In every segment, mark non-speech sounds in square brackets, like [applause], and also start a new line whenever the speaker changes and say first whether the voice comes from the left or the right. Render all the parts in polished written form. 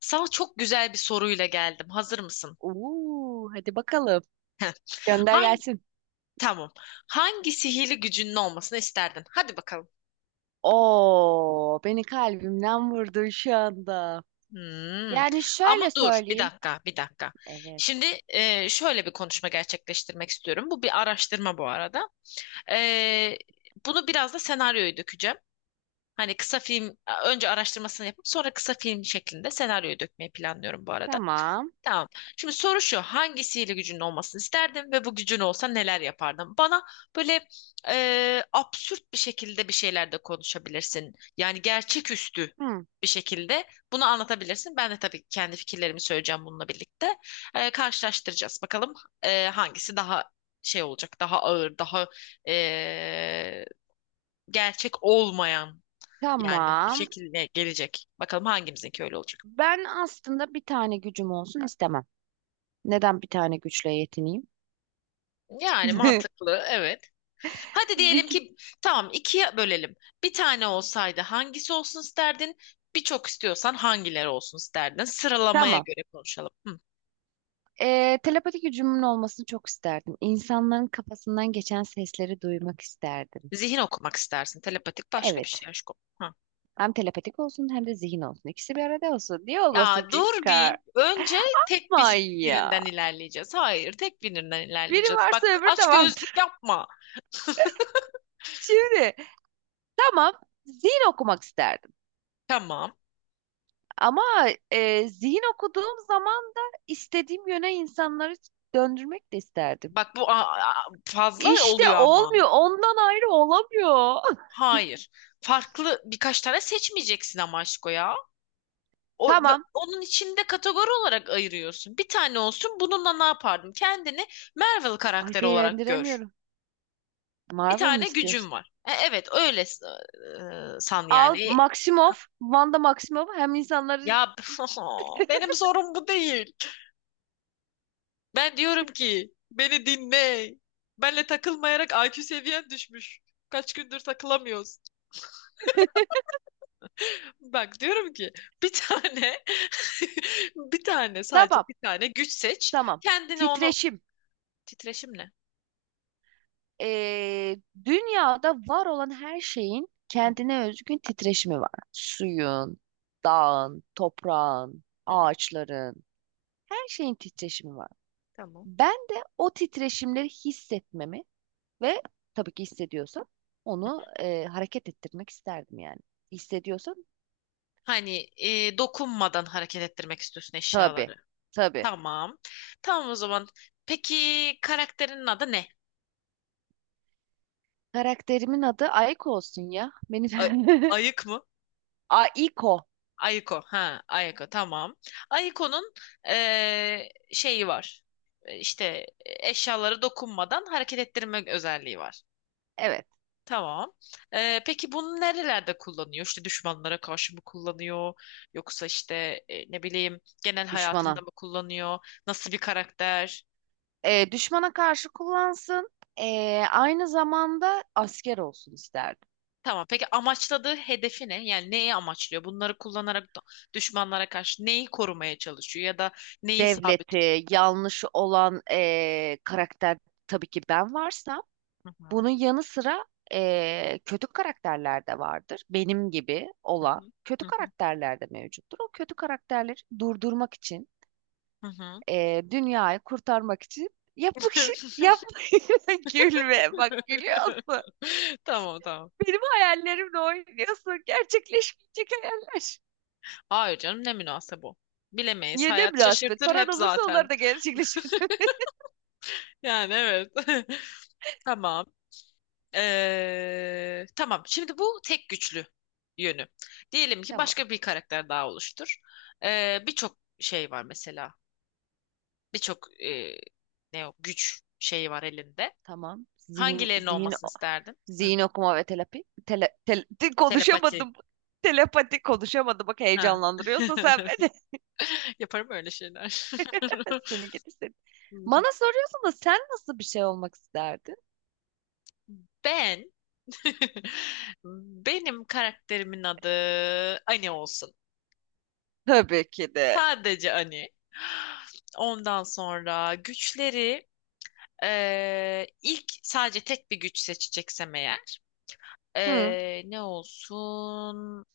left: Sana çok güzel bir soruyla geldim. Hazır mısın?
right: Oo, hadi bakalım.
left: [laughs]
right: Gönder
left: Hangi,
right: gelsin.
left: tamam. Hangi sihirli gücünün olmasını isterdin? Hadi bakalım.
right: Oo, beni kalbimden vurdun şu anda.
left: Hmm.
right: Yani
left: Ama
right: şöyle
left: dur, bir
right: söyleyeyim.
left: dakika, bir dakika.
right: Evet.
left: Şimdi şöyle bir konuşma gerçekleştirmek istiyorum. Bu bir araştırma bu arada. E, Bunu biraz da senaryoya dökeceğim. Hani kısa film, önce araştırmasını yapıp sonra kısa film şeklinde senaryoya dökmeyi planlıyorum bu arada.
right: Tamam.
left: Tamam. Şimdi soru şu. Hangi sihirli gücünün olmasını isterdin ve bu gücün olsa neler yapardın? Bana böyle absürt bir şekilde bir şeyler de konuşabilirsin. Yani gerçeküstü
right: Hı,
left: bir şekilde bunu anlatabilirsin. Ben de tabii kendi fikirlerimi söyleyeceğim bununla birlikte. Karşılaştıracağız. Bakalım hangisi daha şey olacak, daha ağır, daha e, gerçek olmayan yani bir
right: tamam.
left: şekilde gelecek. Bakalım hangimizinki öyle olacak.
right: Ben aslında bir tane gücüm olsun istemem. Neden bir tane güçle yetineyim?
left: Yani
right: [laughs]
left: mantıklı, evet. Hadi
right: Bir,
left: diyelim
right: gü-
left: ki tamam ikiye bölelim. Bir tane olsaydı hangisi olsun isterdin? Birçok istiyorsan hangileri olsun isterdin? Sıralamaya
right: tamam.
left: göre konuşalım. Hı.
right: Telepati gücümün olmasını çok isterdim. İnsanların kafasından geçen sesleri duymak isterdim.
left: Zihin okumak istersin. Telepatik başka bir
right: Evet.
left: şey aşkım. Hı.
right: Hem telepatik olsun hem de zihin olsun. İkisi bir arada olsun. Niye olmasın
left: Ya
right: ki
left: dur
right: kar?
left: bir. Önce tek
right: Aman
left: bir,
right: ya.
left: birinden ilerleyeceğiz. Hayır, tek birinden
right: Biri
left: ilerleyeceğiz. Bak
right: varsa öbürü de
left: aç gözlük
right: vardır.
left: yapma.
right: [laughs] Şimdi tamam, zihin okumak isterdim.
left: Tamam.
right: Ama zihin okuduğum zaman da istediğim yöne insanları döndürmek de isterdim.
left: Bak bu fazla
right: İşte
left: oluyor ama.
right: olmuyor. Ondan ayrı olamıyor. [laughs]
left: Hayır. Farklı birkaç tane seçmeyeceksin ama aşko ya. O,
right: Tamam.
left: Onun içinde kategori olarak ayırıyorsun. Bir tane olsun bununla ne yapardım? Kendini Marvel
right: Ay
left: karakteri olarak gör.
right: beğendiremiyorum.
left: Bir
right: Marvel mı
left: tane gücün
right: istiyorsun?
left: var. E, evet öyle san
right: Al
left: yani.
right: Maximoff, Wanda Maximoff hem insanları
left: Ya [laughs] benim sorum bu değil. Ben diyorum ki beni dinle. Benle takılmayarak IQ seviyen düşmüş. Kaç gündür takılamıyoruz.
right: [laughs]
left: Bak diyorum ki bir tane [laughs] bir tane sadece
right: Tamam,
left: bir tane güç seç.
right: tamam.
left: Kendine onu
right: Titreşim.
left: titreşimle.
right: Ee, Dünyada var olan her şeyin
left: Hı,
right: kendine özgün titreşimi var. Suyun, dağın, toprağın,
left: hı,
right: ağaçların, her şeyin titreşimi var.
left: tamam.
right: Ben de o titreşimleri hissetmemi ve tabii ki hissediyorsam onu hareket ettirmek isterdim yani. Hissediyorsam
left: Hani dokunmadan hareket ettirmek istiyorsun
right: tabii,
left: eşyaları.
right: tabii.
left: Tamam. Tamam o zaman. Peki karakterinin adı ne?
right: Karakterimin adı Aiko olsun ya. Benim
left: A- Ayık mı?
right: [laughs] Aiko.
left: Ayiko. Ha, Ayiko. Tamam. Ayiko'nun şeyi var. İşte eşyaları dokunmadan hareket ettirme özelliği var.
right: Evet,
left: Tamam. E, peki bunu nerelerde kullanıyor? İşte düşmanlara karşı mı kullanıyor? Yoksa işte ne bileyim genel hayatında
right: düşmana.
left: mı kullanıyor? Nasıl bir karakter?
right: E, düşmana karşı kullansın. E, aynı zamanda asker olsun isterdim.
left: Tamam. Peki amaçladığı hedefi ne? Yani neyi amaçlıyor? Bunları kullanarak düşmanlara karşı neyi korumaya çalışıyor ya da neyi sabit?
right: Devleti, yanlışı olan karakter, tabii ki ben varsam.
left: Hı hı.
right: Bunun yanı sıra kötü karakterler de vardır. Benim gibi
left: Hı
right: olan
left: hı.
right: kötü
left: Hı hı.
right: karakterler de mevcuttur. O kötü karakterleri durdurmak için,
left: Hı hı.
right: e, dünyayı kurtarmak için yapmak şey yapmak. [laughs] Gülme bak,
left: [laughs]
right: gülüyorsun.
left: Tamam tamam.
right: Benim hayallerimle oynuyorsun. Gerçekleşmeyecek hayaller.
left: Hayır canım ne münasebe bu. Bilemeyiz.
right: Ya ne
left: Hayat
right: münasebet.
left: şaşırtır hep
right: Paran olursa
left: zaten.
right: onları da gerçekleşir. [laughs]
left: Yani evet. [laughs] Tamam. Tamam. Şimdi bu tek güçlü yönü. Diyelim ki
right: Tamam,
left: başka bir karakter daha oluştur. Birçok şey var mesela. Birçok ne o güç şeyi var elinde.
right: tamam.
left: Hangilerinin olmasını isterdin? Hı,
right: Zihin okuma ve terapi.
left: telepati.
right: Konuşamadım. Telepati konuşamadım. Bak
left: Ha.
right: heyecanlandırıyorsun sen
left: [laughs]
right: beni.
left: Yaparım öyle şeyler.
right: [laughs] Seni gidi seni. Bana
left: [laughs]
right: soruyorsun da sen nasıl bir şey olmak isterdin?
left: Ben [laughs] Benim karakterimin adı Ani olsun.
right: Tabii ki de.
left: Sadece Ani. Ondan sonra güçleri ilk sadece tek bir güç seçeceksem eğer
right: Hı.
left: ne olsun?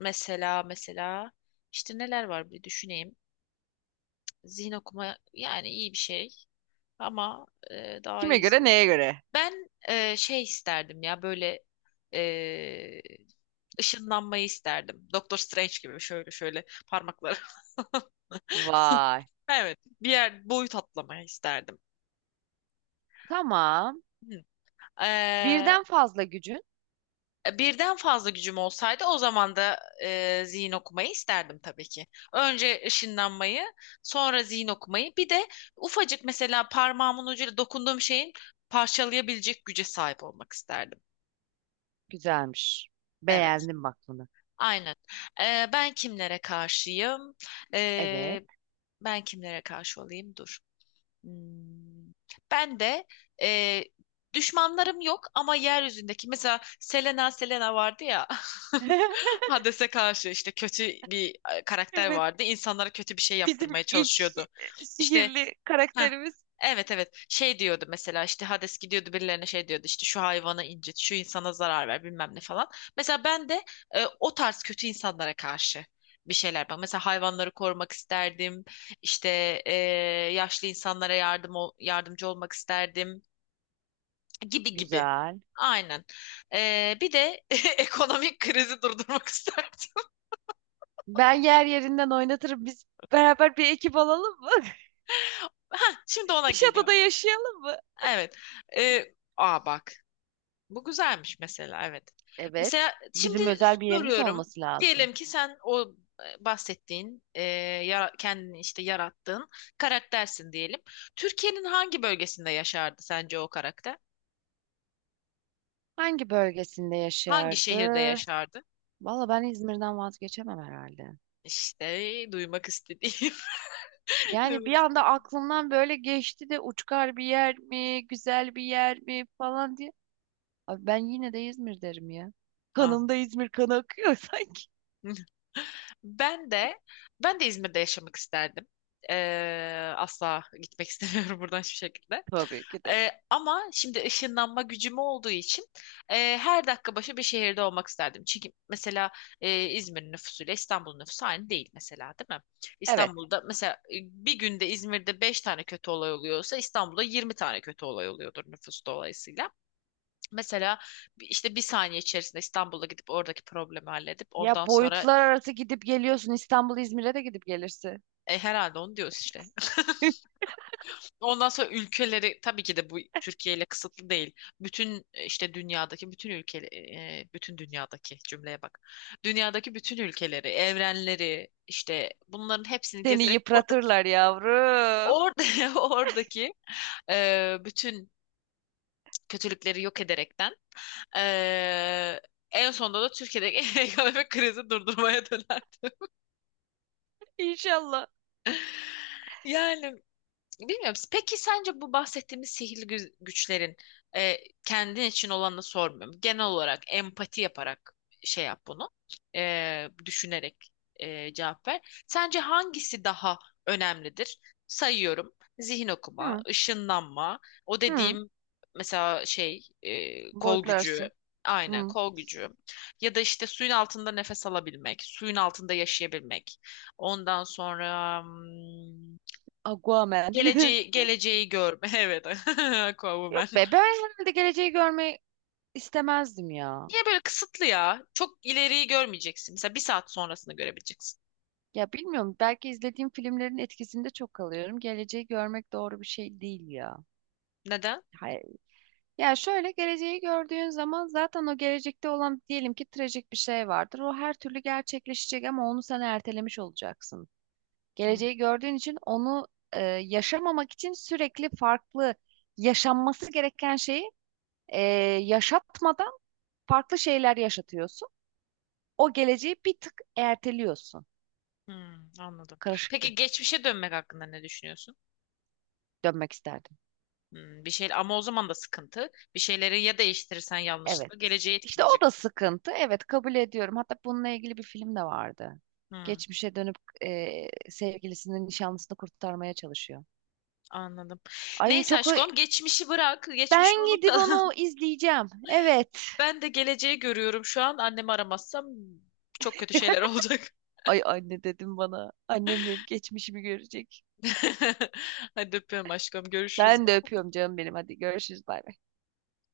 left: Mesela işte neler var bir düşüneyim. Zihin okuma yani iyi bir şey ama daha
right: Kime
left: iyisi
right: göre,
left: olur.
right: neye göre?
left: Ben şey isterdim ya böyle e, ışınlanmayı isterdim. Doktor Strange gibi şöyle şöyle parmakları. [laughs]
right: Vay.
left: Evet, bir yer boyut atlamayı isterdim.
right: Tamam.
left: Hı. Ee,
right: Birden fazla gücün.
left: Birden fazla gücüm olsaydı o zaman da zihin okumayı isterdim tabii ki. Önce ışınlanmayı, sonra zihin okumayı, bir de ufacık mesela parmağımın ucuyla dokunduğum şeyin parçalayabilecek güce sahip olmak isterdim.
right: Güzelmiş.
left: Evet,
right: Beğendim bak bunu.
left: aynen. E, ben kimlere karşıyım?
right: Evet.
left: E, ben kimlere karşı olayım? Dur. Hmm. Ben de e, düşmanlarım yok ama yeryüzündeki mesela Selena vardı ya.
right: [laughs]
left: [laughs] Hades'e karşı işte kötü bir karakter
right: Evet.
left: vardı. İnsanlara kötü bir şey
right: Bizim
left: yaptırmaya
right: ilk
left: çalışıyordu. İşte
right: sihirli
left: ha
right: karakterimiz.
left: evet evet şey diyordu mesela işte Hades gidiyordu birilerine şey diyordu işte şu hayvanı incit, şu insana zarar ver bilmem ne falan. Mesela ben de o tarz kötü insanlara karşı bir şeyler bak. Mesela hayvanları korumak isterdim. İşte e, yaşlı insanlara yardımcı olmak isterdim gibi gibi.
right: Güzel.
left: Aynen. E, bir de [laughs] ekonomik krizi durdurmak [laughs] isterdim.
right: Ben yer yerinden oynatırım. Biz beraber bir ekip olalım mı? [laughs]
left: Hah, şimdi ona
right: Bir
left: geliyorum.
right: şatoda yaşayalım mı?
left: Evet. Aa bak. Bu güzelmiş mesela. Evet.
right: Evet.
left: Mesela şimdi
right: Bizim özel bir yerimiz
left: soruyorum.
right: olması lazım.
left: Diyelim ki sen o bahsettiğin kendini işte yarattığın karaktersin diyelim. Türkiye'nin hangi bölgesinde yaşardı sence o karakter?
right: Hangi bölgesinde
left: Hangi şehirde
right: yaşardı?
left: yaşardı?
right: Valla ben İzmir'den vazgeçemem herhalde.
left: İşte duymak istediğim. [laughs]
right: Yani
left: Duymak.
right: bir anda aklımdan böyle geçti de uçkar bir yer mi, güzel bir yer mi falan diye. Abi ben yine de İzmir derim ya.
left: Anladım.
right: Kanımda İzmir kanı akıyor [laughs] sanki.
left: [laughs] Ben de ben de İzmir'de yaşamak isterdim. Asla gitmek istemiyorum [laughs] buradan hiçbir şekilde.
right: Tabii ki de.
left: Ama şimdi ışınlanma gücüm olduğu için her dakika başı bir şehirde olmak isterdim. Çünkü mesela İzmir nüfusuyla İstanbul nüfusu aynı değil mesela, değil mi?
right: Evet.
left: İstanbul'da mesela bir günde İzmir'de 5 tane kötü olay oluyorsa İstanbul'da 20 tane kötü olay oluyordur nüfus dolayısıyla. Mesela işte bir saniye içerisinde İstanbul'a gidip oradaki problemi halledip ondan
right: Ya
left: sonra.
right: boyutlar arası gidip geliyorsun. İstanbul İzmir'e de gidip gelirsin.
left: E, herhalde onu diyoruz işte. [laughs]
right: [laughs]
left: Ondan sonra ülkeleri tabii ki de bu Türkiye ile kısıtlı değil. Bütün işte dünyadaki bütün ülke e, bütün dünyadaki cümleye bak. Dünyadaki bütün ülkeleri, evrenleri işte bunların hepsini
right: Seni
left: gezerek oradaki
right: yıpratırlar yavrum.
left: orada [laughs] oradaki bütün kötülükleri yok ederekten e, en sonunda da Türkiye'deki [laughs] ekonomik krizi durdurmaya dönerdi.
right: İnşallah.
left: [laughs] Yani bilmiyorum. Peki sence bu bahsettiğimiz sihirli güçlerin e, kendin için olanı sormuyorum. Genel olarak empati yaparak şey yap bunu. Düşünerek cevap ver. Sence hangisi daha önemlidir? Sayıyorum. Zihin okuma,
right: Hı,
left: ışınlanma, o
right: hı.
left: dediğim mesela şey kol gücü,
right: Boyutlarsın.
left: aynen
right: Hı.
left: kol gücü ya da işte suyun altında nefes alabilmek, suyun altında yaşayabilmek. Ondan sonra hmm,
right: Aquaman. [laughs]
left: geleceği görme. [laughs] Evet. [laughs] Aquaman.
right: Yok be, ben herhalde geleceği görmeyi istemezdim ya.
left: Niye böyle kısıtlı ya? Çok ileriyi görmeyeceksin. Mesela bir saat sonrasını görebileceksin.
right: Ya bilmiyorum, belki izlediğim filmlerin etkisinde çok kalıyorum. Geleceği görmek doğru bir şey değil ya.
left: Neden?
right: Hayır. Ya şöyle, geleceği gördüğün zaman zaten o gelecekte olan diyelim ki trajik bir şey vardır. O her türlü gerçekleşecek ama onu sen ertelemiş olacaksın.
left: Hmm,
right: Geleceği gördüğün için onu yaşamamak için sürekli farklı yaşanması gereken şeyi e, yaşatmadan farklı şeyler yaşatıyorsun. O geleceği bir tık erteliyorsun.
left: Anladım. Peki
right: Karışıktı.
left: geçmişe dönmek hakkında ne düşünüyorsun?
right: Dönmek isterdim.
left: Hmm, bir şey ama o zaman da sıkıntı. Bir şeyleri ya değiştirirsen
right: Evet.
left: yanlışlıkla geleceği
right: İşte o
left: etkileyecek
right: da
left: bu.
right: sıkıntı. Evet, kabul ediyorum. Hatta bununla ilgili bir film de vardı.
left: Hmm,
right: Geçmişe dönüp e, sevgilisinin nişanlısını kurtarmaya çalışıyor.
left: anladım.
right: Ay
left: Neyse
right: çok,
left: aşkım geçmişi bırak. Geçmişi
right: ben gidip
left: unutalım.
right: onu
left: [laughs]
right: izleyeceğim. Evet.
left: Ben de geleceği görüyorum şu an. Annemi aramazsam çok kötü şeyler
right: [laughs]
left: olacak.
right: Ay anne dedim bana. Annem benim geçmişimi görecek.
left: [laughs] Hadi öpüyorum aşkım. Görüşürüz.
right: Ben de öpüyorum canım benim. Hadi görüşürüz, bay bay.